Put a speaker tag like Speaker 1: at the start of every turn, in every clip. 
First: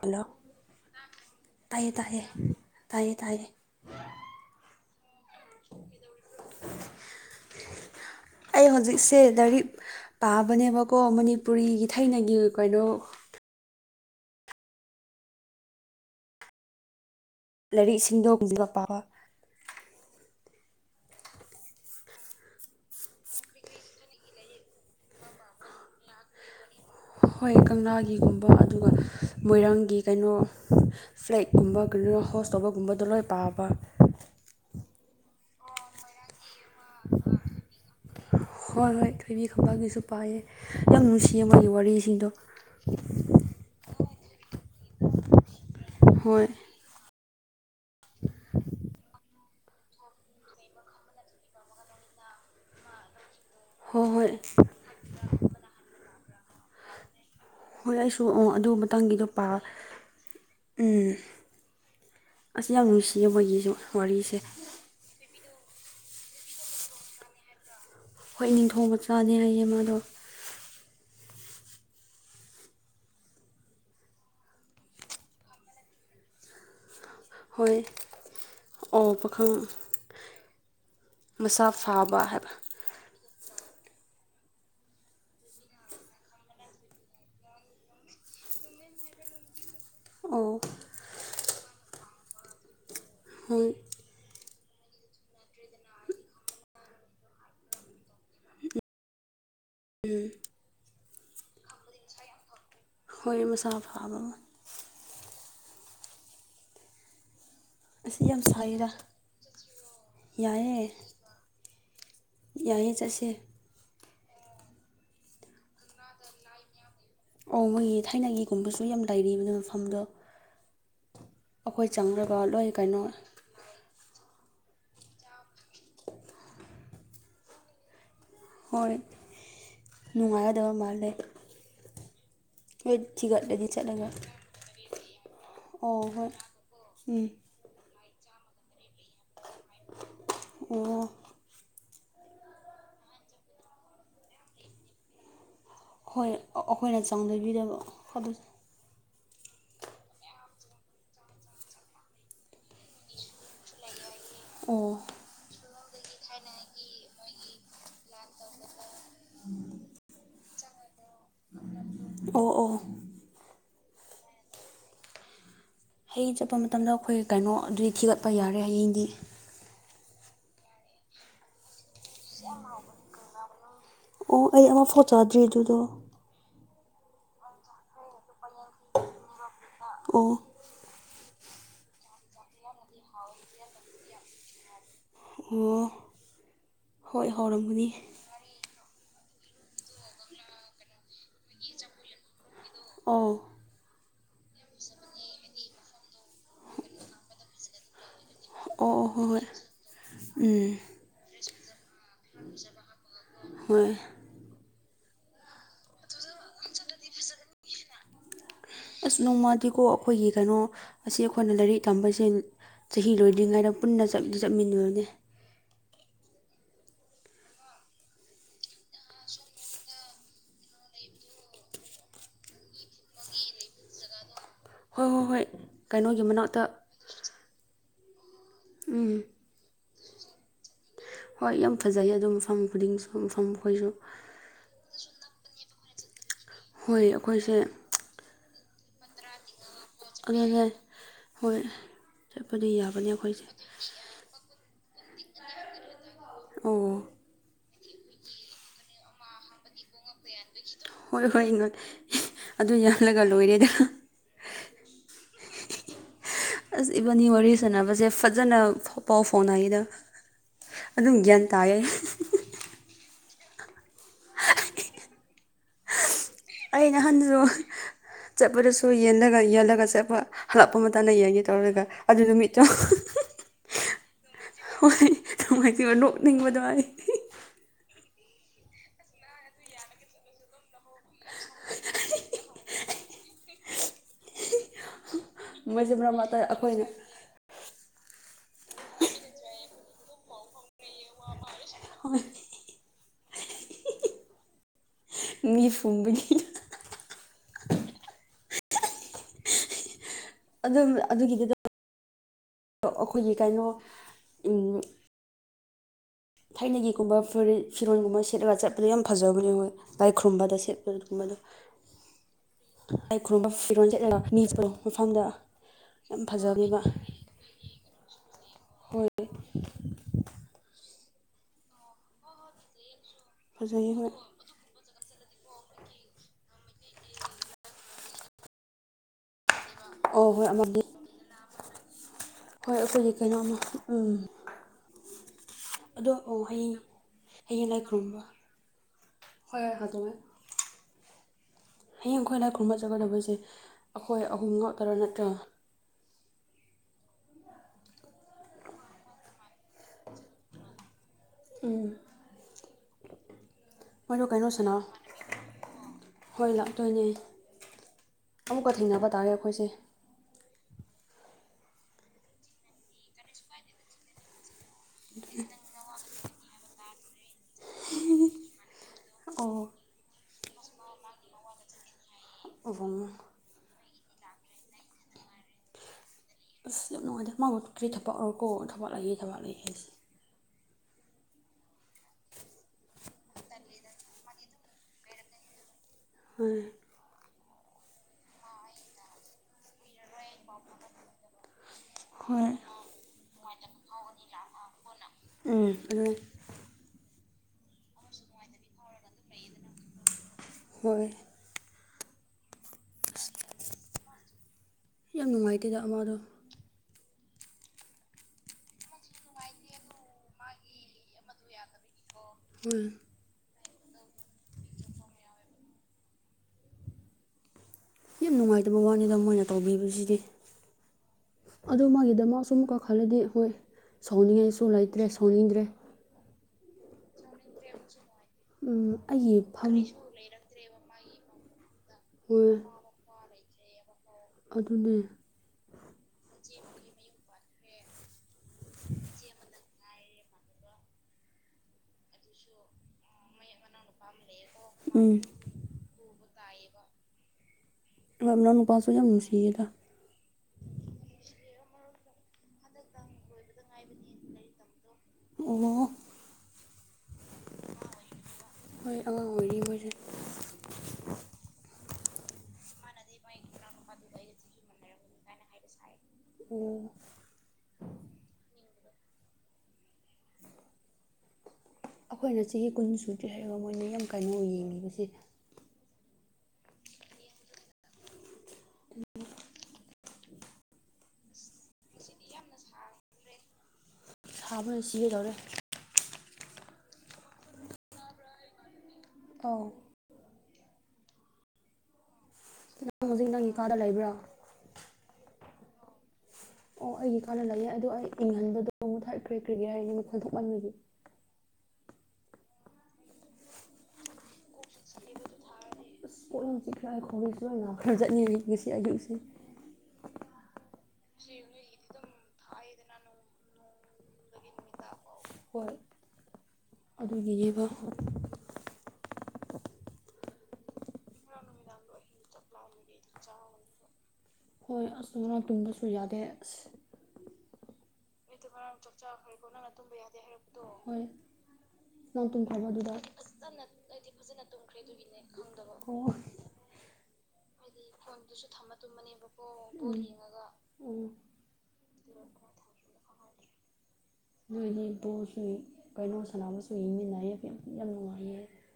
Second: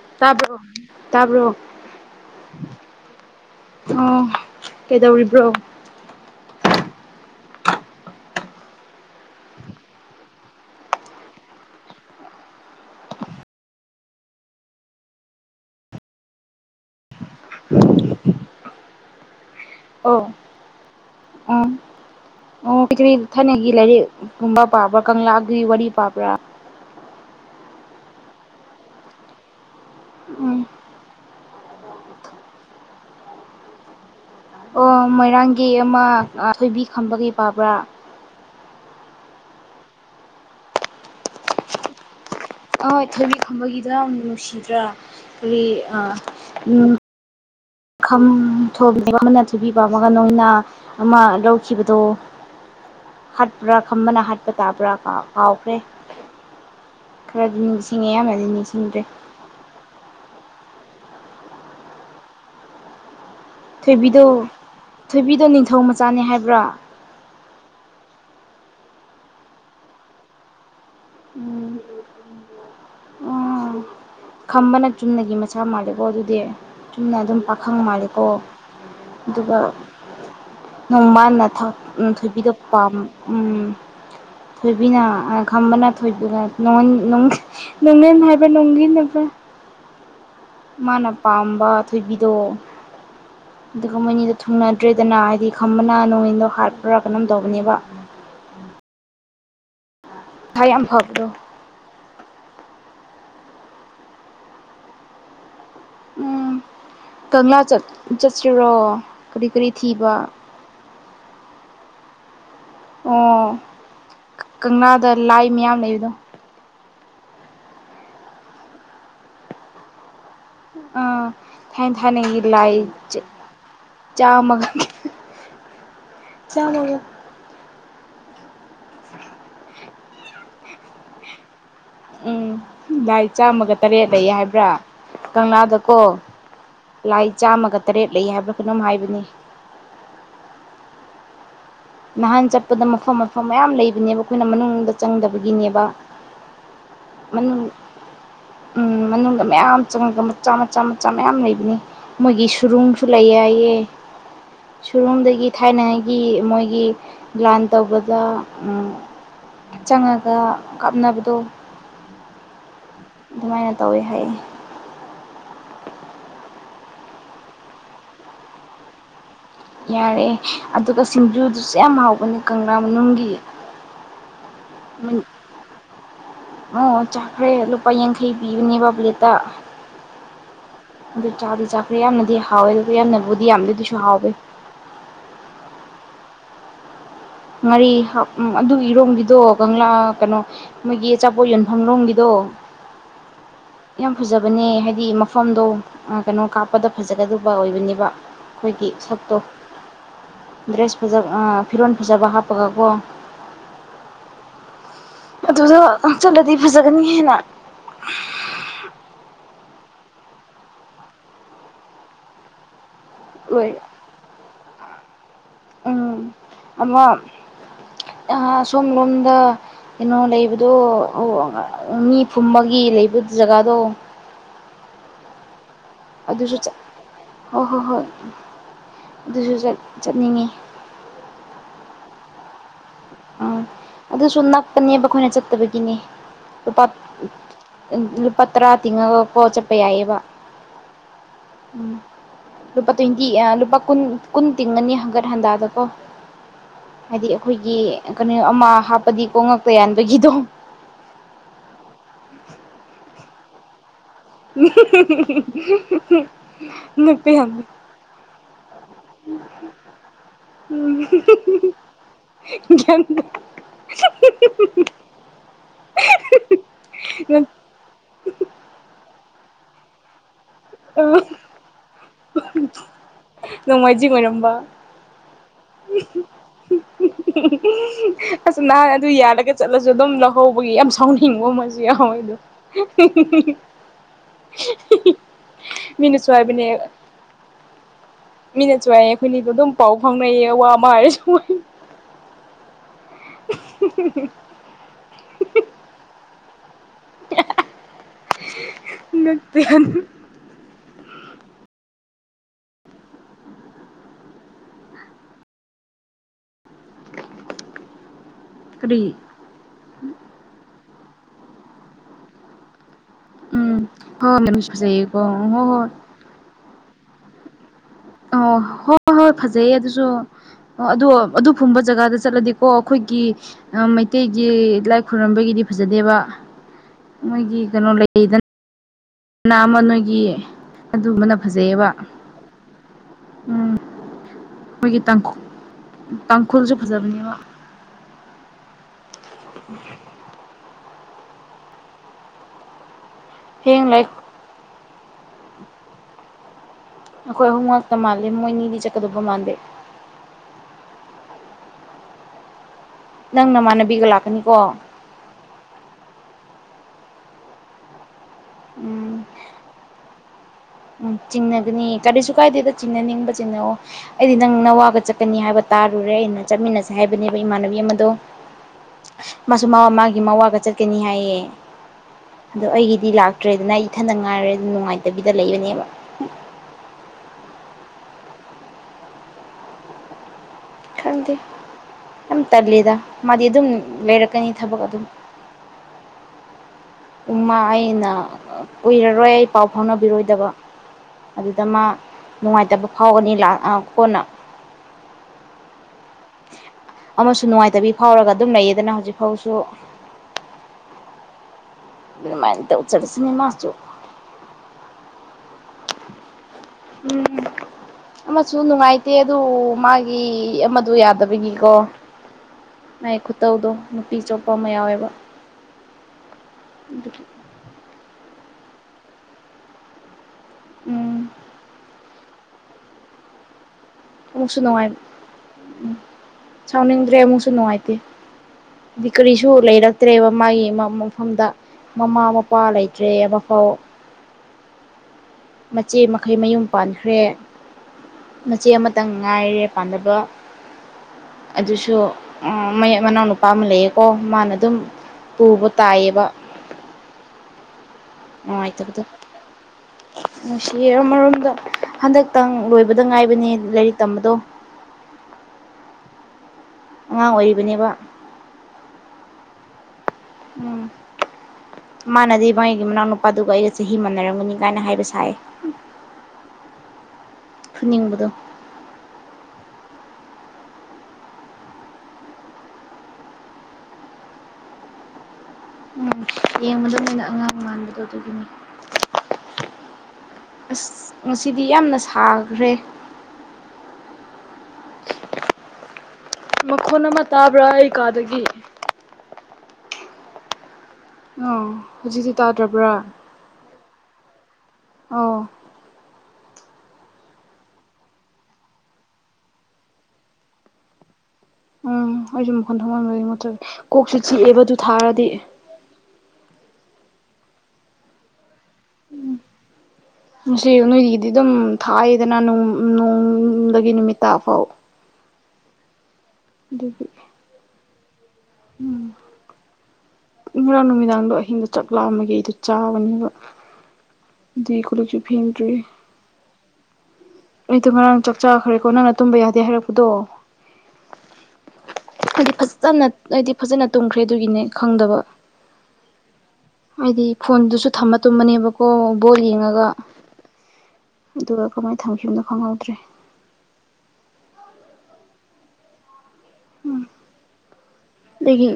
Speaker 1: hello
Speaker 2: ꯇꯥꯕ꯭ꯔꯣ ꯇꯥꯕ꯭ꯔꯣ
Speaker 1: ꯇꯥꯏꯌꯦ ꯇꯥꯏꯌꯦ ꯇꯥꯏꯌꯦ ꯇꯥꯏꯌꯦ
Speaker 2: ꯑꯣ ꯀꯩꯗꯧꯔꯤꯕ꯭ꯔꯣ
Speaker 1: ꯑꯩ ꯍꯧꯖꯤꯛꯁꯦ ꯂꯥꯏꯔꯤꯛ ꯄꯥꯕꯅꯦꯕꯀꯣ ꯃꯅꯤꯄꯨꯔꯤꯒꯤ ꯊꯩꯅꯒꯤ ꯀꯩꯅꯣ ꯂꯥꯏꯔꯤꯛ ꯏꯁꯤꯡꯗꯣ ꯍꯨꯖꯤꯈꯛ ꯄꯥꯕ
Speaker 2: ꯑꯣ ꯑꯥ ꯑꯣ ꯀ꯭ꯔꯤ ꯀꯔꯤ ꯊꯥꯢꯅꯒꯤ ꯂꯥꯏꯔꯤꯛꯀꯨꯝꯕ ꯄꯥꯕ꯭ꯔꯥ ꯀꯪꯂꯥꯒꯤ ꯋꯥꯔꯤ ꯄꯥꯕ꯭ꯔꯥ
Speaker 1: ꯍꯣꯏ ꯀꯪꯂꯥꯒꯤꯒꯨꯝꯕ ꯑꯗꯨꯒ ꯃꯣꯏꯔꯥꯡꯒꯤ ꯀꯩꯅꯣ
Speaker 2: ꯎꯝ
Speaker 1: ꯐ꯭ꯂꯦꯛꯀꯨꯝꯕ ꯀꯔꯤꯅꯣ ꯍꯣꯁ ꯇꯧꯕꯒꯨꯝꯕꯗꯣ ꯂꯣꯏ ꯄꯥꯕ
Speaker 2: ꯑꯣ ꯃꯣꯏꯔꯥꯡꯒꯤ ꯑꯃ ꯑ ꯊꯣꯏꯕꯤ ꯈꯝꯕꯒꯤ ꯄꯥꯕ꯭ꯔꯥ
Speaker 1: ꯍꯣꯏ ꯍꯣꯏ ꯊꯣꯏꯕꯤ ꯈꯝꯄꯒꯤꯁꯨ ꯄꯥꯏꯌꯦ ꯌꯥꯝ ꯅꯨꯡꯁꯤꯌꯦ ꯃꫭꯒꯤ ꯋꯥꯔꯤꯁꯤꯡꯗꯣ
Speaker 2: ꯍꯣꯏ ꯊꯣꯏꯕꯤ ꯈꯝꯕꯒꯤꯗꯣ ꯌꯥꯝ ꯅꯨꯡꯁꯤꯗ꯭ꯔꯥ ꯀꯔꯤ
Speaker 1: ꯍꯣꯏ
Speaker 2: ꯈꯝ ꯊꯣꯕꯤꯕ ꯑꯃꯅ ꯊꯣꯏꯕꯤ ꯄꯥꯝꯃꯒ ꯅꯣꯏꯅ ꯑꯃ ꯂꯧꯈꯤꯕꯗꯣ ꯍꯥꯠꯄ꯭ꯔꯥ
Speaker 1: ꯍꯣꯏ
Speaker 2: ꯈꯝꯕꯅ
Speaker 1: ꯍꯣꯏ
Speaker 2: ꯍꯥꯠꯄ ꯇꯥꯕ꯭ꯔꯥ ꯀꯥꯎꯈ꯭ꯔꯦ ꯈꯔꯗꯤ
Speaker 1: ꯍꯣꯏ
Speaker 2: ꯅꯤꯡꯁꯤꯡꯉꯦ
Speaker 1: ꯑꯩꯁꯨ
Speaker 2: ꯑꯌꯥꯝꯕꯗꯤ
Speaker 1: ꯑꯣ ꯑꯗꯨ
Speaker 2: ꯅꯤꯡꯁꯤꯡꯗ꯭ꯔꯦ
Speaker 1: ꯃꯇꯥꯡꯒꯤꯗꯣ ꯄꯥ ꯎꯝ ꯑꯁꯤ ꯌꯥꯝ ꯅꯨꯡꯁꯤꯌꯦ ꯃꯣꯏꯒꯤ
Speaker 2: ꯊꯣꯏꯕꯤꯗꯣ ꯊꯣꯏꯕꯤꯗꯣ ꯅꯤꯡꯊꯧ ꯃꯆꯥꯅꯦ ꯍꯥꯏꯕ꯭ꯔꯥ
Speaker 1: ꯍꫭꯏ ꯅꯤꯡꯊꯧ ꯃꯆꯥꯅꯦ ꯍꯥꯏꯌꯦ ꯃꯥꯗꯣ
Speaker 2: ꯎꯝ ꯎ ꯈꯝꯕꯅ ꯆꯨꯝꯅꯒꯤ ꯃꯆꯥ ꯃꯥꯜꯂꯦꯀꯣ ꯑꯗꯨꯗꯤ ꯆꯨꯝꯅ ꯑꯗꯨꯝ
Speaker 1: ꯍꯣꯏ
Speaker 2: ꯄꯥꯈꯪ ꯃꯥꯂꯦꯀꯣ
Speaker 1: ꯑꯣ ꯄꯥꯈꯪ
Speaker 2: ꯑꯗꯨꯒ ꯅꯣꯡꯃꯅ
Speaker 1: ꯃꯁꯥ
Speaker 2: ꯎ
Speaker 1: ꯐꯥꯕ ꯍꯥꯏꯕ
Speaker 2: ꯊꯣꯏꯕꯤꯗ ꯄꯥꯝ ꯎꯝ ꯊꯣꯏꯕꯤꯅ ꯈꯝꯕꯅ ꯊꯣꯏꯕꯤꯅ ꯅꯣꯡꯅꯦ ꯍꯥꯏꯕ ꯅꯣꯡꯒꯤꯅ UNINTELLIGIBLE
Speaker 1: ꯑꯣ
Speaker 2: ꯃꯥꯅ ꯄꯥꯝꯕ ꯊꯣꯏꯕꯤꯗꯣ
Speaker 1: ꯍꯣꯏ
Speaker 2: ꯑꯗꯨꯒ ꯃꯣꯏꯅꯤꯗꯣ ꯊꯨꯡꯅꯗ꯭ꯔꯦꯗꯅ ꯍꯥꯏꯗꯤ ꯈꯝꯕꯅ ꯅꯣꯡꯏꯟꯗꯣ ꯍꯥꯠꯄ꯭ꯔꯥ ꯀꯩꯅꯣꯝ ꯇꯧꯕꯅꯦꯕ
Speaker 1: ꯎꯝ
Speaker 2: ꯍꯥꯏ ꯌꯥꯝꯐꯕꯗꯣ
Speaker 1: ꯍꫭꯏ ꯃꯁꯥ ꯐꯥꯕ ꯑꯃ
Speaker 2: ꯎꯝ ꯀꯪꯂꯥ
Speaker 1: ꯑꯁꯤ ꯌꯥꯝ
Speaker 2: ꯆꯠꯁꯤꯔꯣ
Speaker 1: ꯁꯥꯏꯗ
Speaker 2: ꯀꯔꯤ ꯀꯔꯤ ꯊꯤꯕ
Speaker 1: ꯌꯥꯏꯌꯦ ꯌꯥꯏꯌꯦ ꯆꯠꯁꯦ
Speaker 2: ꯑꯣ ꯀꯪꯂꯥꯗ ꯂꯥꯏ ꯃꯌꯥꯝ ꯂꯩꯕꯗꯣ
Speaker 1: ꯑꯣ ꯃꯣꯏꯒꯤ ꯊꯥꯏꯅꯒꯤꯒꯨꯝꯕꯁꯨ ꯌꯥꯝ ꯂꯩꯥꯏꯔꯤꯕꯅꯦ ꯃꯐꯝꯗꯣ
Speaker 2: ꯎꯝ ꯊꯥꯏ
Speaker 1: ꯑꯩꯈꯣꯏ ꯆꯪꯔꯒ
Speaker 2: ꯊꯥꯅꯒꯤ
Speaker 1: ꯂꯣꯏ
Speaker 2: ꯂꯥꯏ
Speaker 1: ꯀꯩꯅꯣ
Speaker 2: ꯆꯥꯃꯒꯝ ꯆꯥꯃꯒ
Speaker 1: ꯍꯣꯏ ꯅꯨꯡꯉꯥꯏꯒꯗꯕ ꯃꯥꯜꯂ
Speaker 2: ꯎꯝ ꯂꯥꯏ ꯆꯥꯝꯃꯒ ꯇꯔꯦꯠ
Speaker 1: ꯆꯠꯂꯒ
Speaker 2: ꯂꯩ ꯍꯥꯏꯕ꯭ꯔꯥ ꯀꯪꯂꯥꯗꯀꯣ
Speaker 1: ꯑꯣ ꯍꯣꯏ
Speaker 2: ꯂꯥꯏ
Speaker 1: ꯎꯝ
Speaker 2: ꯆꯥꯝꯃꯒ ꯇꯔꯦꯠ ꯂꯩ ꯍꯥꯏꯕ꯭ꯔꯥ ꯀꯩꯅꯣꯝ ꯍꯥꯏꯕꯅꯤ
Speaker 1: ꯑꯣ
Speaker 2: ꯅꯍꯥꯟ ꯆꯠꯄꯗ ꯃꯐꯝ ꯃꯐꯝ ꯃꯌꯥꯝ ꯂꯩꯕꯅꯦꯕ ꯑꯩꯈꯣꯏꯅ ꯃꯅꯨꯡꯗ ꯆꯪꯗꯕꯒꯤꯅꯦꯕ
Speaker 1: ꯍꯣꯏ ꯑꯩꯈꯣꯏꯅ
Speaker 2: ꯃꯅꯨꯡ
Speaker 1: ꯆꯪꯗꯕꯤꯗ
Speaker 2: ꯎꯝ ꯃꯅꯨꯡꯗ ꯃꯌꯥꯝ ꯆꯪꯉꯒ ꯃꯆꯥ ꯃꯆꯥ ꯃꯆꯥ ꯃꯌꯥꯝ ꯂꯩꯕꯅꯤ ꯃꯣꯏꯒꯤ ꯁꯨꯔꯨꯝꯁꯨ ꯂꯩ ꯍꯥꯏꯌꯦ
Speaker 1: ꯑꯣ
Speaker 2: ꯁꯨꯔꯨꯝꯗꯒꯤ ꯊꯥꯏꯅꯉꯩꯒꯤ ꯃꯣꯏ ꯑꯩ ꯒꯤ ꯂꯥꯟ ꯇꯧꯕꯗ ꯆꯪꯉꯒ ꯀꯥꯞꯅꯕꯗꯣ
Speaker 1: ꯑꯣ ꯑꯣ
Speaker 2: ꯑꯗꯨꯃꯥꯏꯅ ꯇꯧꯋꯦ ꯍꯥꯏꯌꯦ
Speaker 1: ꯍꯌꯦꯡ ꯆꯠꯄ ꯃꯇꯝꯗ ꯑꯩꯈꯣꯏ ꯀꯩꯅꯣ ꯑꯗꯨꯗꯤ ꯊꯤꯒꯠꯄ ꯌꯥꯔꯦ ꯍꯌꯦꯡꯗꯤ
Speaker 2: ꯌꯥꯔꯦ ꯑꯗꯨꯒ ꯁꯤꯡꯖꯨꯗꯨꯁꯨ ꯌꯥꯝ ꯍꯥꯎꯕꯅꯤ ꯀꯪꯂꯥ ꯃꯅꯨꯡꯒꯤ
Speaker 1: ꯑꯣ ꯑꯩ ꯑꯃ ꯐꯥꯎ ꯆꯥꯗ꯭ꯔꯤ ꯑꯗꯨꯗꯣ
Speaker 2: ꯑꯣ ꯆꯥꯈ꯭ꯔꯦ ꯂꯨꯄꯥ ꯌꯥꯡꯈꯩ ꯄꯤꯕꯅꯦ ꯄꯂꯤꯦꯇ
Speaker 1: ꯑꯣ
Speaker 2: ꯑꯗꯨ ꯆꯥꯗꯤ ꯆꯥꯈ꯭ꯔꯦ ꯌꯥꯝꯅꯗꯤ ꯍꯥꯎꯋꯦ ꯑꯗꯨꯒ ꯌꯥꯝꯅꯕꯨꯗꯤ ꯌꯥꯝꯗꯦ ꯑꯗꯨꯁꯨ ꯍꯥꯎꯋꯦ
Speaker 1: ꯑꯣ ꯍꯣꯏ ꯍꯧꯔꯝꯒꯅꯤ
Speaker 2: ꯉꯔꯤ ꯎꯝ ꯑꯗꯨꯒꯤ ꯏꯔꯣꯝꯒꯤꯗꯣ ꯀꯪꯂꯥ ꯀꯩꯅꯣ ꯃꯣꯏꯒꯤ ꯑꯆꯥꯄꯣꯠ ꯌꯣꯟꯐꯝ ꯂꯣꯝꯒꯤꯗꯣ
Speaker 1: ꯑꯥ
Speaker 2: ꯌꯥꯝ ꯐꯖꯕꯅꯦ ꯍꯥꯏꯗꯤ ꯃꯐꯝꯗꯣ ꯀꯩꯅꯣ ꯀꯥꯞꯄꯗ ꯐꯖꯒꯗꯕ ꯑꯣꯏꯕꯅꯦꯕ
Speaker 1: ꯑꯣ
Speaker 2: ꯑꯩꯈꯣꯏꯒꯤ
Speaker 1: ꯑꯣ
Speaker 2: ꯁꯛꯇꯣ
Speaker 1: ꯍꯣꯏ ꯍꯣꯏ ꯎꯝ
Speaker 2: ꯗ꯭ꯔꯦꯁ ꯐꯖ ꯐꯤꯔꯣꯜ ꯐꯖꯕ ꯍꯥꯞꯄꯒꯀꯣ
Speaker 1: ꯍꯣꯏ
Speaker 2: ꯑꯗꯨꯗꯣ ꯆꯠꯂꯗꯤ ꯐꯖꯒꯅꯤ ꯍꯥꯏꯅ
Speaker 1: ꯑ ꯅꯣꯡꯃꯗꯤꯀꯣ ꯑꯩꯈꯣꯏꯒꯤ ꯀꯩꯅꯣ ꯑꯁꯤ ꯑꯩꯈꯣꯏꯅ ꯂꯥꯏꯔꯤꯛ ꯇꯝꯕꯁꯦ ꯆꯍꯤ ꯂꯣꯏꯗ꯭ꯔꯤꯉꯩꯗ
Speaker 2: ꯂꯣꯏ
Speaker 1: ꯄꯨꯟꯅ ꯆꯠꯂꯤ ꯆꯠꯃꯤꯟꯅꯕꯅꯦ
Speaker 2: ꯎꯝ ꯑꯃ ꯁꯣꯝ ꯂꯣꯝꯗ ꯀꯩꯅꯣ ꯂꯩꯕꯗꯣ ꯃꯤ ꯐꯨꯝꯕꯒꯤ ꯂꯩꯕ ꯖꯒꯥꯗꯣ
Speaker 1: ꯍꯣꯏ ꯍꯣꯏ ꯍꯣꯏ ꯀꯩꯅꯣꯒꯤ
Speaker 2: ꯑꯗꯨꯁꯨ
Speaker 1: ꯃꯅꯥꯛꯇ
Speaker 2: ꯆꯠ ꯍꯣꯏ ꯍꯣꯏ ꯍꯣꯏ
Speaker 1: ꯎꯝ
Speaker 2: ꯑꯗꯨꯁꯨ ꯆꯠꯅꯤꯡꯉꯤ
Speaker 1: ꯍꯣꯏ ꯌꯥꯝ ꯐꯖꯩ ꯑꯗꯨ ꯃꯐꯝ ꯈꯨꯗꯤꯡꯁꯨ ꯃꯐꯝ ꯑꫭꯏꯁꯨ
Speaker 2: ꯄꯅꯦꯛꯕ ꯑꯩꯈꯣꯏꯅ ꯆꯠꯇꯕꯒꯤꯅꯦ ꯂꯨꯄꯥ
Speaker 1: ꯍꯣꯏ ꯑꯩꯈꯣꯏꯁꯦ
Speaker 2: ꯂꯨꯄꯥꯇꯔ ꯇꯤꯡꯉꯒꯥ ꯀꫭ ꯆꯠ ꯌꯥꯏꯌꯦꯕ
Speaker 1: ꯑꯗꯨꯅꯦ ꯍꯣꯏ
Speaker 2: ꯎꯝ
Speaker 1: ꯆꯠꯄꯗꯤ
Speaker 2: ꯂꯨꯄꯥ
Speaker 1: ꯌꯥꯕꯅꯦ
Speaker 2: ꯇ꯭ꯋꯦꯟꯇꯤ
Speaker 1: ꯑꯩꯈꯣꯏꯁꯦ
Speaker 2: ꯂꯨꯄꯥ ꯀꯨꯟ ꯀꯨꯟ ꯇꯤꯡꯉꯅꯤ ꯍꯪꯒꯠ ꯍꯟꯗꯥꯗꯀꯣ
Speaker 1: ꯎꯝ
Speaker 2: ꯍꯥꯏꯗꯤ ꯑꯩꯈꯣꯏꯒꯤ ꯀꯩꯅꯣ ꯑꯃ ꯍꯥꯞꯄꯗꯤꯀꯣ ꯉꯛꯇ ꯌꯥꯟꯕꯒꯤꯗꯣ
Speaker 1: ꯍꯣꯏ ꯍꯣꯏ ꯑꯗꯨ ꯌꯥꯜꯂꯒ ꯂꯣꯏꯔꯦꯗ
Speaker 2: [unintelligible]
Speaker 1: ꯑꯁ ꯏꯕꯅꯤ
Speaker 2: ꯉꯛꯇ
Speaker 1: ꯋꯥꯔꯤ ꯁꯅꯕꯁꯦ ꯐꯖꯅ ꯄꯥꯎ ꯐꯥꯎꯅꯩꯗ ꯑꯗꯨꯝ ꯒ꯭ꯌꯥꯟ ꯇꯥꯏꯌꯦ
Speaker 2: ꯒꯌ꯭ꯥꯟ
Speaker 1: ꯑꯩ ꯅꯍꯥꯟꯁꯨ ꯆꯠꯄꯗꯁꯨ ꯌꯦꯡꯉꯒ ꯌꯦꯡꯉꯒ ꯆꯠꯄ ꯍꯜꯂꯛꯄ ꯃꯇꯝꯗ ꯌꯦꯡꯉꯦ ꯇꯧꯔꯒ ꯑꯗꯨ ꯅꯨꯃꯤꯠꯇꯣ
Speaker 2: ꯅꯣꯡꯃꯥꯏꯖꯤꯡ ꯑꯣꯏꯔꯝꯕ
Speaker 1: ꯍꯣꯏ ꯅꯣꯡꯃꯥꯏꯖꯤꯡ ꯑꯣꯏꯔꯝꯕ ꯅꯣꯛꯅꯤꯡꯕꯗꯣ ꯑꯩ
Speaker 2: ꯑꯁ ꯅꯍꯥꯟ ꯑꯗꯨ ꯌꯥꯜꯂꯒ ꯆꯠꯂꯁꯨ ꯑꯗꯨꯝ ꯂꯧꯍꯧꯕꯒꯤ ꯌꯥꯝ ꯁꯥꯎꯅꯩ ꯑꯃ ꯌꯥꯎꯌꯦ
Speaker 1: ꯃꯣꯏꯁꯦ ꯃꯔꯛ ꯃꯔꯛꯇ ꯑꯩꯈꯣꯏꯅ
Speaker 2: ꯃꯤꯅꯁꯨ ꯍꯥꯏꯌꯦ ꯑꯩꯈꯣꯏꯅꯤꯗꯣ ꯑꯗꯨꯝ ꯄꯥꯎ ꯐꯥꯎꯅꯩꯌꯦ ꯋꯥ ꯑꯃ ꯍꯥꯏꯔꯁꯨ ꯋꯥꯍꯩ
Speaker 1: ꯍꯣꯏ
Speaker 2: [inaudible]
Speaker 1: ꯃꯤ ꯐꯨꯝꯕꯒꯅꯤ
Speaker 2: ꯉꯛꯇ ꯌꯥꯟ
Speaker 1: ꯑꯗꯨꯝ ꯑꯗꯨꯒꯤꯗꯨꯗ ꯑꯩꯈꯣꯏꯒꯤ ꯀꯩꯅꯣ ꯊꯥꯏꯅꯒꯤꯒꯨꯝꯕ ꯐꯨꯔꯤꯠ ꯐꯤꯔꯣꯟꯒꯨꯝꯕ ꯁꯦꯠꯂꯒ ꯆꯠꯄꯗꯣ
Speaker 2: ꯀꯔꯤ
Speaker 1: ꯌꯥꯝ ꯐꯖꯕꯅꯦ ꯍꯣꯏ ꯂꯥꯏꯈꯨꯔꯨꯝꯕꯗ ꯁꯦꯠꯄ ꯑꯗꯨꯒꯨꯝꯕꯗꯣ ꯂꯥꯏ ꯈꯨꯔꯨꯝꯕ
Speaker 2: ꯎꯝ
Speaker 1: ꯐꯤꯔꯣꯟ ꯆꯠꯂ
Speaker 2: ꯍꯣꯏ
Speaker 1: ꯅꯤꯖꯄ
Speaker 2: ꯃꯤꯅꯨꯡꯁꯤ ꯐꯖꯩꯌꯦꯀꯣ
Speaker 1: ꯃꯐꯝꯗ
Speaker 2: ꯍꯣꯏ ꯍꯣꯏ
Speaker 1: ꯌꯥꯝ ꯐꯖꯕꯤꯅꯦꯕ
Speaker 2: ꯑꯣ ꯍꯣꯏ ꯍꯣꯏ ꯐꯖꯩꯌꯦ ꯑꯗꯨꯁꯨ ꯑꯗꯣ ꯑꯗꯨꯒꯨꯝꯕ ꯖꯒꯥꯗ ꯆꯠꯂꯗꯤꯀꯣ ꯑꯩꯈꯣꯏꯒꯤ
Speaker 1: ꯐꯖꯩꯌꯦ ꯍꯣꯏ
Speaker 2: ꯃꯩꯇꯩ ꯒꯤ ꯂꯥꯏ ꯈꯨꯔꯨꯝꯕꯒꯤꯗꯤ ꯐꯖꯗꯦꯕ ꯃꯣꯏꯒꯤ ꯀꯩꯅꯣ ꯂꯩꯗꯅ ꯑꯃꯥ ꯅꯣꯏꯒꯤ
Speaker 1: ꯑꯣ ꯍꯣꯏ ꯑꯃꯗꯤ
Speaker 2: ꯑꯗꯨꯝꯕꯅ ꯐꯖꯩꯌꯦꯕ
Speaker 1: ꯍꯣꯏ ꯑꯩꯈꯣꯏꯒꯤ ꯀꯩꯅꯣꯝꯃ ꯎꯝ
Speaker 2: ꯃꯣꯏꯒꯤ
Speaker 1: ꯑꯗꯣ ꯑꯣ ꯍꯩ
Speaker 2: ꯇꯥꯡꯈꯨꯜꯁꯨ ꯐꯖꯕꯅꯦꯕ
Speaker 1: ꯍꯌꯦꯡ ꯂꯥꯏ ꯈꯨꯔꯨꯝꯕ ꯍꯣꯏ ꯍꯣꯏ ꯑꯗꯨ ꯍꯌꯦꯡ ꯑꯩꯈꯣꯏꯅꯥ ꯈꯨꯝꯕ ꯆꯠꯀꯥꯗꯕꯁꯦ
Speaker 2: ꯍꯌꯦꯡ ꯂꯥꯏ
Speaker 1: ꯑꯩꯈꯣꯏ ꯑꯍꯨꯝ ꯉꯥꯛꯇꯔꯣ ꯅꯠꯇ꯭ꯔꯥꯒꯥ
Speaker 2: ꯑꯩꯈꯣꯏ ꯑꯍꯨꯝ ꯉꯥꯛꯇ ꯃꯥꯜꯂꯦ ꯃꯣꯏꯅꯤꯗꯤ ꯆꯠꯀꯗꯕ ꯃꯥꯟꯗꯦ
Speaker 1: ꯎꯝ
Speaker 2: ꯅꯪ ꯅꯃꯥꯟꯅ
Speaker 1: ꯃꯣꯏꯗꯣ ꯀꯩꯅꯣꯁꯟꯅꯧ ꯍꯣꯏ ꯂꯥꯛꯇꯣꯏꯅꯦ ꯑꯃꯨꯛꯀ ꯊꯦꯡꯅꯕ
Speaker 2: ꯎꯝ
Speaker 1: ꯇꯥꯔꯦ ꯑꯩꯈꯣꯏꯁꯦ
Speaker 2: ꯎꯝ ꯆꯤꯡꯅꯒꯅꯤ ꯀꯔꯤꯁꯨ ꯀꯥꯏꯗꯦꯗ ꯆꯤꯡꯅꯅꯤꯡꯕ ꯆꯤꯡꯅꯧꯑꯣ ꯑꯩꯗꯤ ꯅꯪ ꯅꯋꯥꯒ ꯆꯠꯀꯅꯤ ꯍꯥꯏꯕ ꯇꯥꯔꯨꯔꯦ ꯑꯩꯅ ꯆꯠꯃꯤꯟꯅꯁꯦ ꯍꯥꯏꯕꯅꯦꯕ ꯏꯃꯥꯟꯅꯕꯤ ꯑꯃꯗꯣ
Speaker 1: ꯑꯣ
Speaker 2: ꯃꯥꯁꯨ ꯃꯥ ꯃꯥꯒꯤ ꯃꯋꯥꯒ ꯆꯠꯀꯅꯤ ꯍꯥꯏꯌꯦ ꯑꯗꯣ
Speaker 1: ꯑꯣ
Speaker 2: ꯑꯩꯒꯤꯗꯤ ꯂꯥꯛꯇ꯭ꯔꯦꯗꯅ ꯑꯩ ꯏꯊꯟꯗ ꯉꯥꯏꯔꯦ ꯑꯗꯨ ꯅꯨꯡꯉꯥꯏꯇꯕꯤꯗ ꯂꯩꯔꯅꯦꯕ
Speaker 1: ꯑꯩ ꯃꯉꯣꯟꯗꯥ ꯃꯥꯕꯨ ꯀꯔꯤ ꯊꯛꯞ ꯑꯣꯔ ꯀꯣꯜ ꯊꯕꯛ ꯂꯩꯌꯦ ꯍꯥꯏꯕꯥ
Speaker 2: ꯈꯪꯗꯦ ꯌꯥꯝ ꯇꯜꯂꯤꯗ ꯃꯥꯗꯤ ꯑꯗꯨꯝ ꯂꯩꯔꯛꯀꯅꯤ ꯊꯕꯛ ꯑꯗꯨꯝ
Speaker 1: ꯍꯣꯏ
Speaker 2: ꯎꯝ ꯃꯥ ꯑꯩꯅ ꯀꯨꯏꯔꯔꯣꯏ ꯑꯩ ꯄꯥꯎ ꯐꯥꯎꯅꯕꯤꯔꯣꯏꯗꯕ ꯑꯗꯨꯗ ꯃꯥ
Speaker 1: ꯍꯣꯏ
Speaker 2: ꯅꯨꯡꯉꯥꯏꯇꯕ ꯐꯥꯎꯒꯅꯤ ꯂꯥꯁ ꯀꯣꯟꯅ
Speaker 1: ꯎꯝ ꯑꯗꯨꯨꯅꯦ
Speaker 2: ꯑꯃꯁꯨ ꯅꯨꯡꯉꯥꯏꯇꯕꯤ ꯐꯥꯎꯔꯒ ꯑꯗꯨꯝ ꯂꯩꯌꯦꯗꯅ ꯍꯧꯖꯤꯛꯐꯥꯎꯁꯨ
Speaker 1: ꯍꯣꯏ
Speaker 2: ꯑꯗꯨꯃꯥꯏ ꯇꯧꯔ ꯆꯠꯂꯥꯁꯤꯅꯦ ꯃꯥꯆꯨ
Speaker 1: ꯌꯥꯝ ꯅꯨꯡꯉꯥꯏꯇꯦꯗ ꯑꯃꯗꯣ
Speaker 2: ꯎꯝ ꯑꯃꯁꯨ ꯅꯨꯡꯉꯥꯏꯇꯦ ꯑꯗꯨ ꯃꯥꯒꯤ ꯑꯃꯗꯣ ꯌꯥꯗꯕꯒꯤꯀꯣ
Speaker 1: ꯎꯝ
Speaker 2: ꯃꯥꯏ ꯈꯨꯇꯧꯗꯣ ꯅꯨꯄꯤ ꯆꯣꯞꯄ ꯑꯃ ꯌꯥꯎꯋꯦꯕ ꯑꯗꯨꯒꯤ
Speaker 1: ꯌꯥꯝ ꯅꯨꯡꯉꯥꯏꯇꯕ ꯋꯥꯅꯤꯗ ꯃꯣꯏꯅ ꯇꯧꯕꯤꯕꯁꯤꯗꯤ
Speaker 2: ꯎꯝ
Speaker 1: ꯑꯗꯣ ꯃꯥꯒꯤꯗꯃꯛ ꯑꯃꯨꯛꯀꯥ ꯈꯜꯂꯗꯤ ꯍꯣꯏ
Speaker 2: ꯑꯃꯨꯛꯁꯨ
Speaker 1: ꯁꯥꯎꯅꯤꯡꯉꯥꯏꯁꯨ
Speaker 2: ꯅꯨꯡꯉꯥꯏ
Speaker 1: ꯂꯩꯇ꯭ꯔꯦ ꯁꯥꯎꯅꯤꯡꯗ꯭ꯔꯦ
Speaker 2: ꯁꯥꯎꯅꯤꯡꯗ꯭ꯔꯦ ꯑꯃꯨꯛꯁꯨ ꯅꯨꯡꯉꯥꯏꯇꯦ
Speaker 1: ꯑꯩꯒꯤ
Speaker 2: ꯀꯔꯤꯁꯨ
Speaker 1: ꯐꯥꯒꯤ
Speaker 2: ꯂꯩꯔꯛꯇ꯭ꯔꯦꯕ ꯃꯥꯒꯤ ꯃꯐꯝꯗ ꯃꯃꯥ
Speaker 1: ꯍꯣꯏ
Speaker 2: ꯃꯄꯥ ꯂꯩꯇ꯭ꯔꯦ ꯑꯃꯐꯥꯎ
Speaker 1: ꯑꯗꯨꯅꯦ
Speaker 2: ꯃꯆꯦ ꯃꯈꯩ ꯃꯌꯨꯝ ꯄꯥꯟꯈ꯭ꯔꯦ ꯃꯆꯦ ꯑꯃꯇꯪ ꯉꯥꯏꯔꯦ ꯄꯥꯟꯗꯥꯕ ꯑꯗꯨꯁꯨ ꯃꯅꯥꯎꯅꯨꯄꯥ ꯑꯃ ꯂꯩꯌꯦꯀꯣ ꯃꯥꯅ ꯑꯗꯨꯝ
Speaker 1: ꯎꯝ
Speaker 2: ꯄꯨꯕ ꯇꯥꯏꯌꯦꯕ
Speaker 1: ꯍꯣꯏ ꯃꯅꯥꯎꯅꯨꯄꯥꯁꯨ
Speaker 2: ꯅꯨꯡꯉꯥꯏꯇꯕꯗꯣ
Speaker 1: ꯌꯥꯝ ꯅꯨꯡꯁꯤꯌꯦꯗ
Speaker 2: ꯅꯨꯡꯁꯤꯌꯦ ꯑꯃꯔꯣꯝꯗ ꯍꯟꯗꯛ ꯈꯤꯇꯪ ꯂꯣꯏꯕꯗ ꯉꯥꯏꯕꯅꯦ ꯂꯥꯏꯔꯤꯛ ꯇꯝꯕꯗꯣ
Speaker 1: ꯑꯣ
Speaker 2: ꯑꯉꯥꯡ ꯑꯣꯏꯔꯤꯕꯅꯦꯕ
Speaker 1: ꯍꯣꯏ ꯑꯉꯥꯡ ꯑꯣꯏꯔꯤ ꯃꯣꯏꯁꯦ
Speaker 2: ꯎꯝ ꯃꯥꯅꯗꯤ ꯃꯒꯤ ꯃꯅꯥꯎ ꯅꯨꯨꯄꯥꯗꯨꯒ ꯑꯩꯒ ꯆꯍꯤ ꯃꯥꯟꯅꯔꯝꯒꯅꯤ ꯀꯥꯏꯅ ꯍꯥꯏꯕ ꯁꯥꯏꯌꯦ
Speaker 1: ꯑꯣ
Speaker 2: ꯐꯨꯅꯤꯡꯕꯗꯣ
Speaker 1: ꯑꯩꯈꯣꯏꯅ ꯆꯍꯤ ꯀꯨꯟ ꯁꯨꯗ꯭ꯔꯤ ꯍꯥꯏꯕꯥ ꯃꯣꯏꯅ ꯌꯥꯝ ꯀꯩꯅꯣ ꯑꯣꯏꯅꯥ ꯌꯦꯡꯉꯤꯕꯁꯤ
Speaker 2: ꯎꯝ ꯌꯦꯡꯕꯗ ꯃꯣꯏꯅꯥ ꯑꯉꯥꯡ ꯃꯥꯟꯕꯗꯣ ꯑꯗꯨꯒꯤꯅꯤ ꯑꯁ ꯉꯁꯤꯗꯤ ꯌꯥꯝꯅ ꯁꯥꯈ꯭ꯔꯦ
Speaker 1: ꯁꯥꯕꯅ ꯁꯤꯒꯗꯧꯔꯦ
Speaker 2: ꯃꯈꯣꯟ ꯑꯃ ꯇꯥꯕ꯭ꯔꯥ ꯑꯩ ꯀꯥꯗꯒꯤ
Speaker 1: ꯑꯧ
Speaker 2: ꯑꯧ ꯍꯧꯖꯤꯛꯇꯤ ꯇꯥꯗ꯭ꯔꯕ꯭ꯔꯥ
Speaker 1: ꯅꯪ ꯍꯧꯖꯤꯛ ꯅꯪꯒꯤ ꯀꯥꯗ ꯂꯩꯕ꯭ꯔꯣ
Speaker 2: ꯑꯧ
Speaker 1: ꯑꯣ ꯑꯩꯒꯤ ꯈꯔꯥ ꯂꯩꯌꯦ ꯑꯗꯣ ꯑꯩ ꯏꯪꯍꯟꯕꯗꯣ ꯃꯨꯠꯊꯠꯈꯔ꯭ꯦ ꯀ꯭ꯔꯤꯒ ꯍꯥꯏꯗꯤ ꯃꯈꯣꯟ ꯊꯣꯛꯃꯟꯕꯒꯤ
Speaker 2: ꯎꯝ ꯑꯩꯁꯨ ꯃꯈꯣꯟ ꯊꯣꯛꯃꯟꯕꯒꯤ ꯃꯨꯠꯊꯠꯈꯔ꯭ꯦ ꯀꯣꯛꯁꯨ ꯆꯤꯛꯑꯦꯕ ꯑꯗꯨ ꯊꯥꯔꯗꯤ
Speaker 1: ꯑꯁ ꯄꯠꯅ ꯆꯤꯛ ꯑꯩ ꯈꯣꯡꯁꯨ ꯂꯣꯏ ꯃꯌꯥꯝ ꯈ ꯆꯠꯅꯤꯡꯔ ꯉꯁꯤ ꯑꯩꯒꯤ ꯏꯁꯩ [inaudible]
Speaker 2: ꯉꯁꯤꯒꯤꯗꯤ ꯑꯗꯨꯝ ꯊꯥꯏꯗ ꯅꯅ [inaudible] ꯅꯣꯡꯗꯒꯤ ꯅꯨꯃꯤꯠ ꯇꯥ ꯐꯥꯎ
Speaker 1: ꯍꯣꯏ
Speaker 2: ꯑꯗꯨꯒꯤ
Speaker 1: ꯑꯗꯨꯒꯤꯅꯦꯕ
Speaker 2: ꯎꯝ ꯉꯔꯥꯡ ꯅꯨꯃꯤꯗꯥꯡꯗꯣ ꯑꯍꯤꯡꯗꯣ ꯆꯥꯛ ꯂꯥꯝꯕꯒꯤ ꯑꯩꯗꯣ ꯆꯥꯕꯅꯦꯕ ꯑꯗꯨꯏ
Speaker 1: ꯍꯣꯏ ꯑꯁ
Speaker 2: ꯀꯣꯂꯤꯛꯁꯨ
Speaker 1: ꯉꯔꯥꯡ
Speaker 2: ꯐꯦꯡꯗ꯭ꯔꯤ
Speaker 1: ꯇꯨꯡꯕꯁꯨ ꯌꯥꯗꯦ ꯑꯁ
Speaker 2: ꯑꯩꯗꯣ ꯉꯔꯥꯡ ꯆꯥꯛ ꯆꯥꯈ꯭ꯔꯦꯀꯣ ꯅꯪꯅ ꯇꯨꯝꯕ ꯌꯥꯗꯦ ꯍꯥꯏꯔꯛꯄꯗꯣ
Speaker 1: ꯑꯣ ꯍꯣꯏ ꯅꯪ
Speaker 2: ꯑꯩꯗꯤ
Speaker 1: ꯇꯨꯝꯈꯔꯕ ꯑꯗꯨꯗ
Speaker 2: ꯐꯖꯅ ꯑꯩꯗꯤ
Speaker 1: ꯐꯖꯅ ꯍꯥꯏꯗꯤ
Speaker 2: ꯇꯨꯝꯈ꯭ꯔꯦ
Speaker 1: ꯐꯖꯅ
Speaker 2: ꯑꯗꯨꯒꯤꯅꯦ
Speaker 1: ꯇꯨꯝꯈ꯭ꯔꯦ ꯑꯗꯨꯒꯤꯅꯦ ꯈꯪꯗꯕ ꯑꯣ
Speaker 2: ꯍꯥꯏꯗꯤ ꯐꯣꯟꯗꯨꯁꯨ ꯊꯝꯃ ꯇꯨꯝꯕꯅꯦꯕꯀꯣ ꯕꯣꯜ ꯌꯦꯡꯉꯒ
Speaker 1: ꯑꯣ
Speaker 2: ꯑꯗꯨꯒ ꯀꯃꯥꯏꯅ ꯊꯝꯈꯤꯕꯅꯣ ꯈꯪꯍꯧꯗ꯭ꯔꯦ
Speaker 1: ꯅꯣꯏꯗꯤ ꯄꯣꯠꯁꯨ ꯀꯩꯅꯣ ꯁꯥꯟꯅꯕꯁꯨ
Speaker 2: ꯎꯝ
Speaker 1: ꯌꯦꯡꯃꯤꯟꯅꯩꯌꯦ ꯌꯥꯝ ꯅꯨꯡꯉꯥꯏꯌꯦ
Speaker 2: ꯑꯗꯒꯤ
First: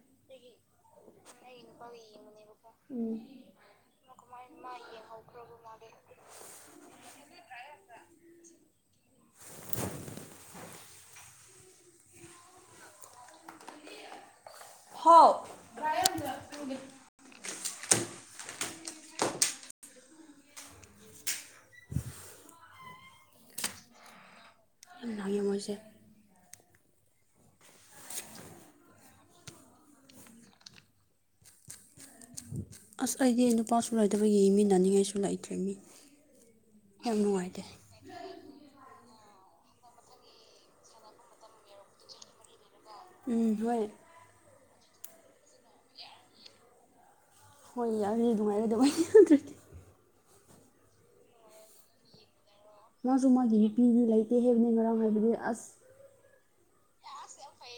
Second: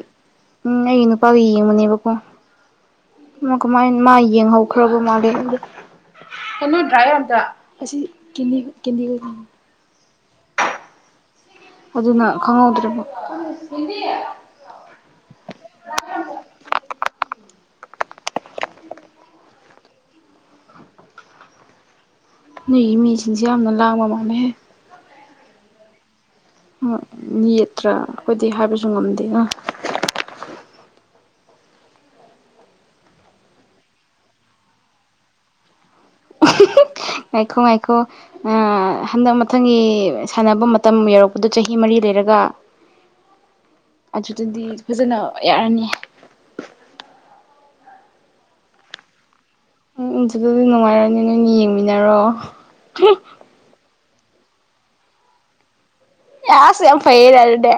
Speaker 2: ꯎꯝ ꯑꯩꯒꯤ ꯅꯨꯄꯥꯒ ꯌꯦꯡꯃꯤꯟꯅꯩꯕꯀꯣ
Speaker 1: ꯎꯝ
Speaker 2: ꯃꯥ ꯀꯃꯥꯏ ꯃꯥ ꯌꯦꯡꯍꯧꯈ꯭ꯔꯕ ꯃꯥꯂꯦ ꯀꯅꯣ ꯗ꯭ꯔꯥꯏ ꯍꯗ ꯑꯁꯤ ꯀꯅꯤ ꯀ [inaudible]
Speaker 1: [inaudible]
Speaker 2: ꯑꯗꯨꯅ ꯈꯪꯍꯧꯗ꯭ꯔꯤꯕ
Speaker 1: ꯍꯥꯎ [inaudible]
Speaker 2: ꯅꯣꯏꯒꯤ ꯃꯤꯁꯤꯡꯁꯦ ꯌꯥꯝꯅ ꯂꯥꯡꯕ ꯃꯥꯥꯟꯂꯦ
Speaker 1: ꯌꯥꯝ ꯍꯥꯡꯉꯦ ꯃꯣꯏꯁꯦ [inaudible]
Speaker 2: ꯎ ꯌꯦꯠꯇ꯭ꯔꯥ ꯑꯩꯈꯣꯏꯗꯤ ꯍꯥꯏꯕꯁꯨ ꯉꯝꯗꯦ ꯑ
Speaker 1: ꯑꯁ ꯑꯩꯗꯤ ꯅꯨꯄꯥꯁꯨ ꯂꯩꯇꯕꯒꯤ ꯌꯦꯡꯃꯤꯟꯅꯅꯤꯡꯉꯥꯏꯁꯨ ꯂꯩꯇ꯭ꯔꯤ ꯃꯤ ꯌꯥꯝ
Speaker 2: ꯉꯥꯢꯈꯣ
Speaker 1: ꯅꯨꯡꯉꯥꯏꯇꯦ
Speaker 2: ꯉꯥꯢꯈꯣ ꯍꯟꯗꯛ ꯃꯊꯪꯒꯤ ꯁꯥꯟꯅꯕ ꯃꯇꯝ ꯌꯧꯔꯛꯄꯗꯣ ꯆꯍꯤ ꯃꯔꯤ ꯂꯩꯔꯒ
Speaker 1: ꯎꯝ ꯍꯣꯏ
Speaker 2: ꯑꯗꯨꯗꯗꯤ ꯐꯖꯅ ꯌꯥꯔꯅꯤ
Speaker 1: ꯍꯣꯏ ꯌꯥꯔꯅꯤ ꯅꯨꯡꯉꯥꯏꯔꯗꯕꯅꯤ
Speaker 2: ꯎꯝ ꯑꯗꯨꯗꯤ ꯅꯨꯡꯉꯥꯏꯔꯅꯦ ꯅꯣꯏꯅ ꯌꯦꯡꯃꯤꯟꯅꯔꯣ
Speaker 1: ꯃꯥꯁꯨ ꯃꯥꯒꯤ ꯅꯨꯄꯤꯗꯤ ꯂꯩꯇꯦ ꯍꯦ ꯉꯔꯥꯡ ꯍꯥꯏꯕꯗꯤ ꯑꯁ
Speaker 2: ꯑꯁ ꯌꯥꯝ ꯐꯩꯅꯦ ꯑꯗꯨꯗꯤ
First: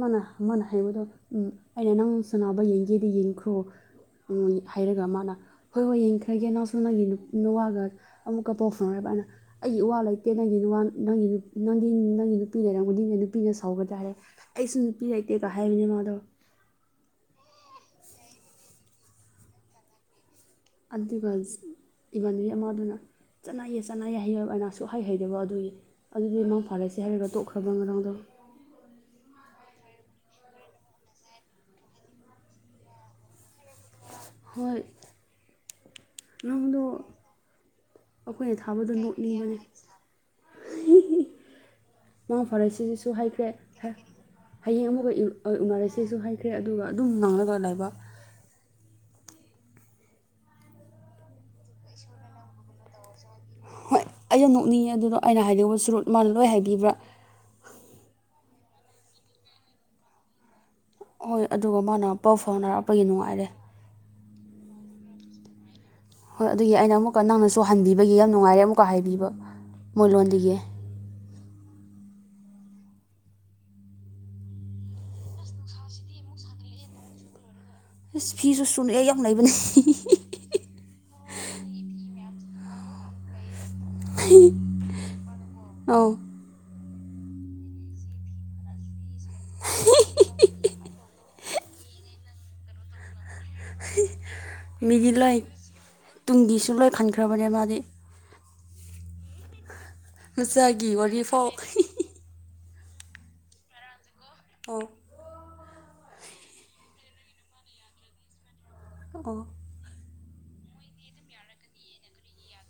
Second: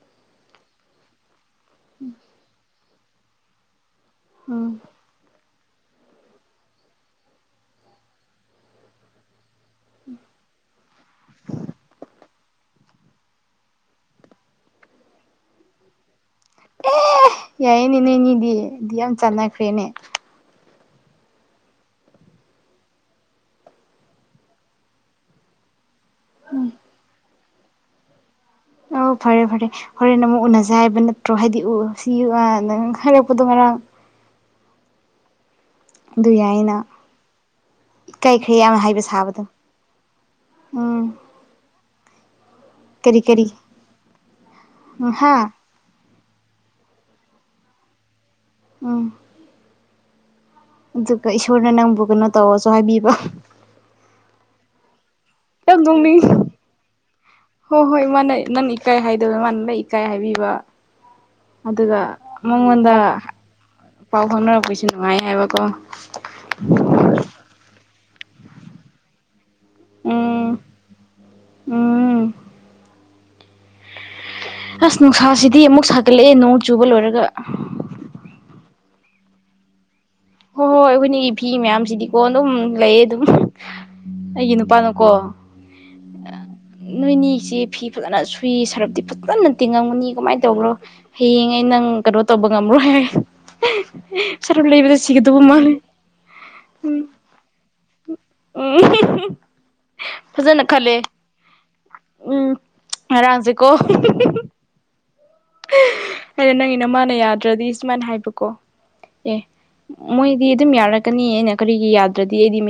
Speaker 1: ꯃꯥꯅ ꯃꯥꯅ ꯍꯥꯏꯕꯗꯣ ꯎ ꯑꯩꯅ ꯅꯪ ꯁꯅꯕ ꯌꯦꯡꯒꯦꯗꯤ ꯌꯦꯡꯈ꯭ꯔꯣ
Speaker 2: ꯎꯝ
Speaker 1: ꯍꯥꯏꯔꯒ ꯃꯥꯅ ꯍꯣꯏ ꯍꯣꯏ ꯌꯦꯡꯈ꯭ꯔꯒꯦ ꯅꯪꯁꯨ ꯅꯪꯒꯤ ꯅꯨꯋꯥꯒ ꯑꯃꯨꯛꯀ ꯄꯥꯎ ꯐꯥꯎꯅꯕ꯭ꯔꯅ ꯑꯩꯒꯤ ꯢꯋꯥ ꯂꯩꯇꯦ ꯅꯪꯒꯤ ꯅꯪꯒꯤ ꯅꯪꯒꯤ ꯅꯪꯒꯤ ꯅꯨꯄꯤ ꯂꯩꯔꯝꯒꯅꯤꯅꯦ ꯅꯨꯄꯤꯅ ꯁꯥꯎꯕ ꯇꯥꯔꯦ ꯑꯩꯁꯨ ꯅꯨꯄꯤ ꯂꯩꯇꯦꯒ ꯍꯥꯏꯕꯅꯦ ꯃꯥꯗꯣ
Speaker 2: ꯑꯦ ꯌꯥꯏꯌꯦ ꯅꯪꯒꯤꯗꯤ ꯌꯥꯝ ꯆꯥꯟꯅꯈ꯭ꯔꯦꯅꯦ
Speaker 1: ꯑꯗꯨꯒ ꯢꯃꯥꯟꯅꯕꯤ ꯑꯃꯗꯨꯅ ꯆꯠꯅꯥꯏꯌꯦ ꯆꯠꯅꯥꯏꯌꯦ ꯍꯥꯏꯩꯥ [inaudible] ꯑꯩꯅꯁꯨꯛ ꯍꯩ ꯍꯩꯗꯕ ꯑꯗꯨꯒꯤ ꯑꯗꯨꯗꯤ ꯃꯥꯡ ꯐꯥꯔꯁꯦ ꯍꯥꯏꯔꯒ ꯇꯣꯛꯈ꯭ꯔꯕ ꯉꯔꯥꯡꯗꯣ
Speaker 2: ꯑꯣ ꯐꯔꯦ ꯐꯔꯦ ꯍꯣꯔꯦꯟ ꯑꯃꯨꯛ ꯎꯅꯖꯦ ꯍꯥꯏꯕ ꯅꯠꯇ꯭ꯔꯣ ꯍꯥꯏꯗꯤ ꯎ ꯁꯤ ꯅꯪ ꯍꯥꯏꯔꯛꯄꯗꯣ ꯉꯔꯥꯡ
Speaker 1: ꯍꯣꯏ
Speaker 2: ꯑꯗꯨ ꯌꯥꯢꯅ
Speaker 1: ꯅꯪꯗꯣ ꯑꯩꯈꯣꯏꯅ ꯊꯥꯕꯗꯣ
Speaker 2: ꯁꯥꯕꯗꯣ
Speaker 1: ꯅꯣꯛꯅꯤꯡꯕꯅꯦ
Speaker 2: ꯎꯝ
Speaker 1: ꯃꯪ ꯐꯥꯔꯁꯤꯁꯨ
Speaker 2: ꯀꯔꯤ ꯀꯔꯤ
Speaker 1: ꯍꯥꯏꯈ꯭ꯔꯦ ꯍꯌꯦꯡ
Speaker 2: ꯎꯝ
Speaker 1: ꯑꯃꯨꯛꯒ
Speaker 2: ꯍꯥ
Speaker 1: ꯎꯅꯔꯁꯦꯁꯨ ꯍꯥꯏꯈ꯭ꯔꯦ ꯑꯗꯨꯒ ꯑꯗꯨꯝ ꯉꯥꯡꯂꯒ ꯂꯥꯏꯕ
Speaker 2: ꯎꯝ ꯑꯗꯨꯒ ꯏꯁꯣꯔꯅ ꯅꯪꯕꯨ ꯀꯩꯅꯣ ꯇꯧꯔꯁꯨ ꯍꯥꯏꯕꯤꯕ
Speaker 1: ꯑꯩ ꯅꯛꯅꯤꯡ ꯑꯗꯨꯗꯣ ꯑꯩꯅ ꯍꯥꯏꯗꯧꯕ
Speaker 2: ꯌꯥꯝ
Speaker 1: ꯁꯨꯔꯨꯠ ꯃꯥꯅ
Speaker 2: ꯅꯣꯛꯅꯤꯡꯉꯤ
Speaker 1: ꯂꯣꯏ ꯍꯥꯏꯕꯤꯕ꯭ꯔꯥ
Speaker 2: ꯍꯣꯏ ꯍꯣꯏ ꯃꯥꯅ ꯅꯪ ꯏꯀꯥꯏ ꯍꯥꯏꯗꯕ ꯃꯥꯅ ꯅꯪ ꯏꯀꯥꯏ ꯍꯥꯏꯕꯤꯕ
Speaker 1: ꯍꯣꯏ
Speaker 2: ꯑꯗꯨꯒ
Speaker 1: ꯃꯥꯅ ꯄꯥꯎ
Speaker 2: ꯃꯉꯉꯣꯟꯗ
Speaker 1: ꯐꯥꯎꯅꯔꯛꯄꯒꯤ ꯅꯨꯡꯉꯥꯏꯔꯦ
Speaker 2: ꯄꯥꯎ ꯐꯪꯅꯔ ꯀꯣꯏꯁꯨ ꯅꯨꯡꯉꯥꯏ ꯍꯥꯏꯕꯀꯣ
Speaker 1: ꯍꯣꯏ ꯑꯗꯨꯒꯤ ꯑꯩꯅ ꯑꯃꯨꯛꯀ ꯅꯪꯅꯁꯨ ꯍꯟꯕꯤꯕꯒꯤ ꯌꯥꯝ ꯅꯨꯡꯉꯥꯏꯔꯦ ꯑꯃꯨꯛꯀ ꯍꯥꯏꯕꯤꯕ ꯃꯣꯏ
Speaker 2: ꯎꯝ
Speaker 1: ꯂꯣꯟꯗꯒꯤ
Speaker 2: ꯎꯝ ꯑꯁ ꯅꯨꯡꯁꯥꯁꯤꯗꯤ ꯑꯃꯨꯛ ꯁꯥꯒꯠꯂꯛꯑꯦ ꯅꯣꯡ ꯆꯨꯕ ꯂꯣꯏꯔꯒ
Speaker 1: ꯑꯁ ꯐꯤꯁꯨ ꯁꯨꯅꯤꯡꯉꯥꯢ ꯌꯥꯝ ꯂꯩꯕꯅꯦ
Speaker 2: ꯍꯣꯏ ꯍꯣꯏ ꯑꯩꯈꯣꯏꯅꯤꯒꯤ ꯐꯤ ꯃꯌꯥꯝꯁꯤꯗꯤꯀꯣ ꯑꯗꯨꯝ ꯂꯩꯌꯦ ꯑꯗꯨꯝ ꯑꯩꯒꯤ ꯅꯨꯄꯥꯅꯀꯣ
Speaker 1: ꯑꯧ
Speaker 2: ꯅꯣꯏꯅꯤꯁꯦ ꯐꯤ ꯐꯖꯅ ꯁꯨꯏ ꯁꯔꯞꯇꯤ ꯐꯖꯅ ꯇꯤꯡꯉꯝꯒꯅꯤ ꯀꯃꯥꯏꯅ ꯇꯧꯕ꯭ꯔꯣ ꯍꯌꯦꯡ ꯑꯩ ꯅꯪ ꯀꯩꯅꯣ ꯇꯧꯕ ꯉꯝꯔꯣꯏ ꯍꯥꯏ ꯁꯔꯥꯞ ꯂꯩꯕꯗ
Speaker 1: ꯒꯤ ꯂꯩ
Speaker 2: ꯁꯤꯒꯗꯧꯕ ꯃꯥꯜꯂꯦ
Speaker 1: ꯇꯨꯡꯒꯤꯁꯨꯨꯡꯂꯣꯏ
Speaker 2: ꯎꯝ
Speaker 1: ꯍꯟꯈ꯭ꯔꯕꯅꯦ ꯃꯥꯗꯤ
Speaker 2: ꯎꯝ ꯐꯖꯅ
Speaker 1: ꯃꯆꯥꯒꯤ
Speaker 2: ꯈꯜꯂꯦ
Speaker 1: ꯋꯥꯔꯤ ꯐꯥꯎ
Speaker 2: ꯎꯝ ꯉꯔꯥꯡꯁꯦ ꯀꯣ
Speaker 1: ꯇꯣ
Speaker 2: ꯑ ꯅꯪ ꯏꯅ ꯃꯥꯅ ꯌꯥꯗ꯭ꯔꯗꯤ ꯁꯨꯃꯥꯏꯅ ꯍꯥꯏꯕꯀꯣ ꯑꯦ
Speaker 1: ꯑꯣ
Speaker 2: ꯃꯣꯏꯗꯤ ꯑꯗꯨꯝ ꯌꯥꯔꯛꯀꯅꯤ ꯑꯩꯅ ꯀꯔꯤꯒꯤ ꯌꯥꯗ꯭ꯔꯗꯤ ꯑꯩꯗꯤ ꯃ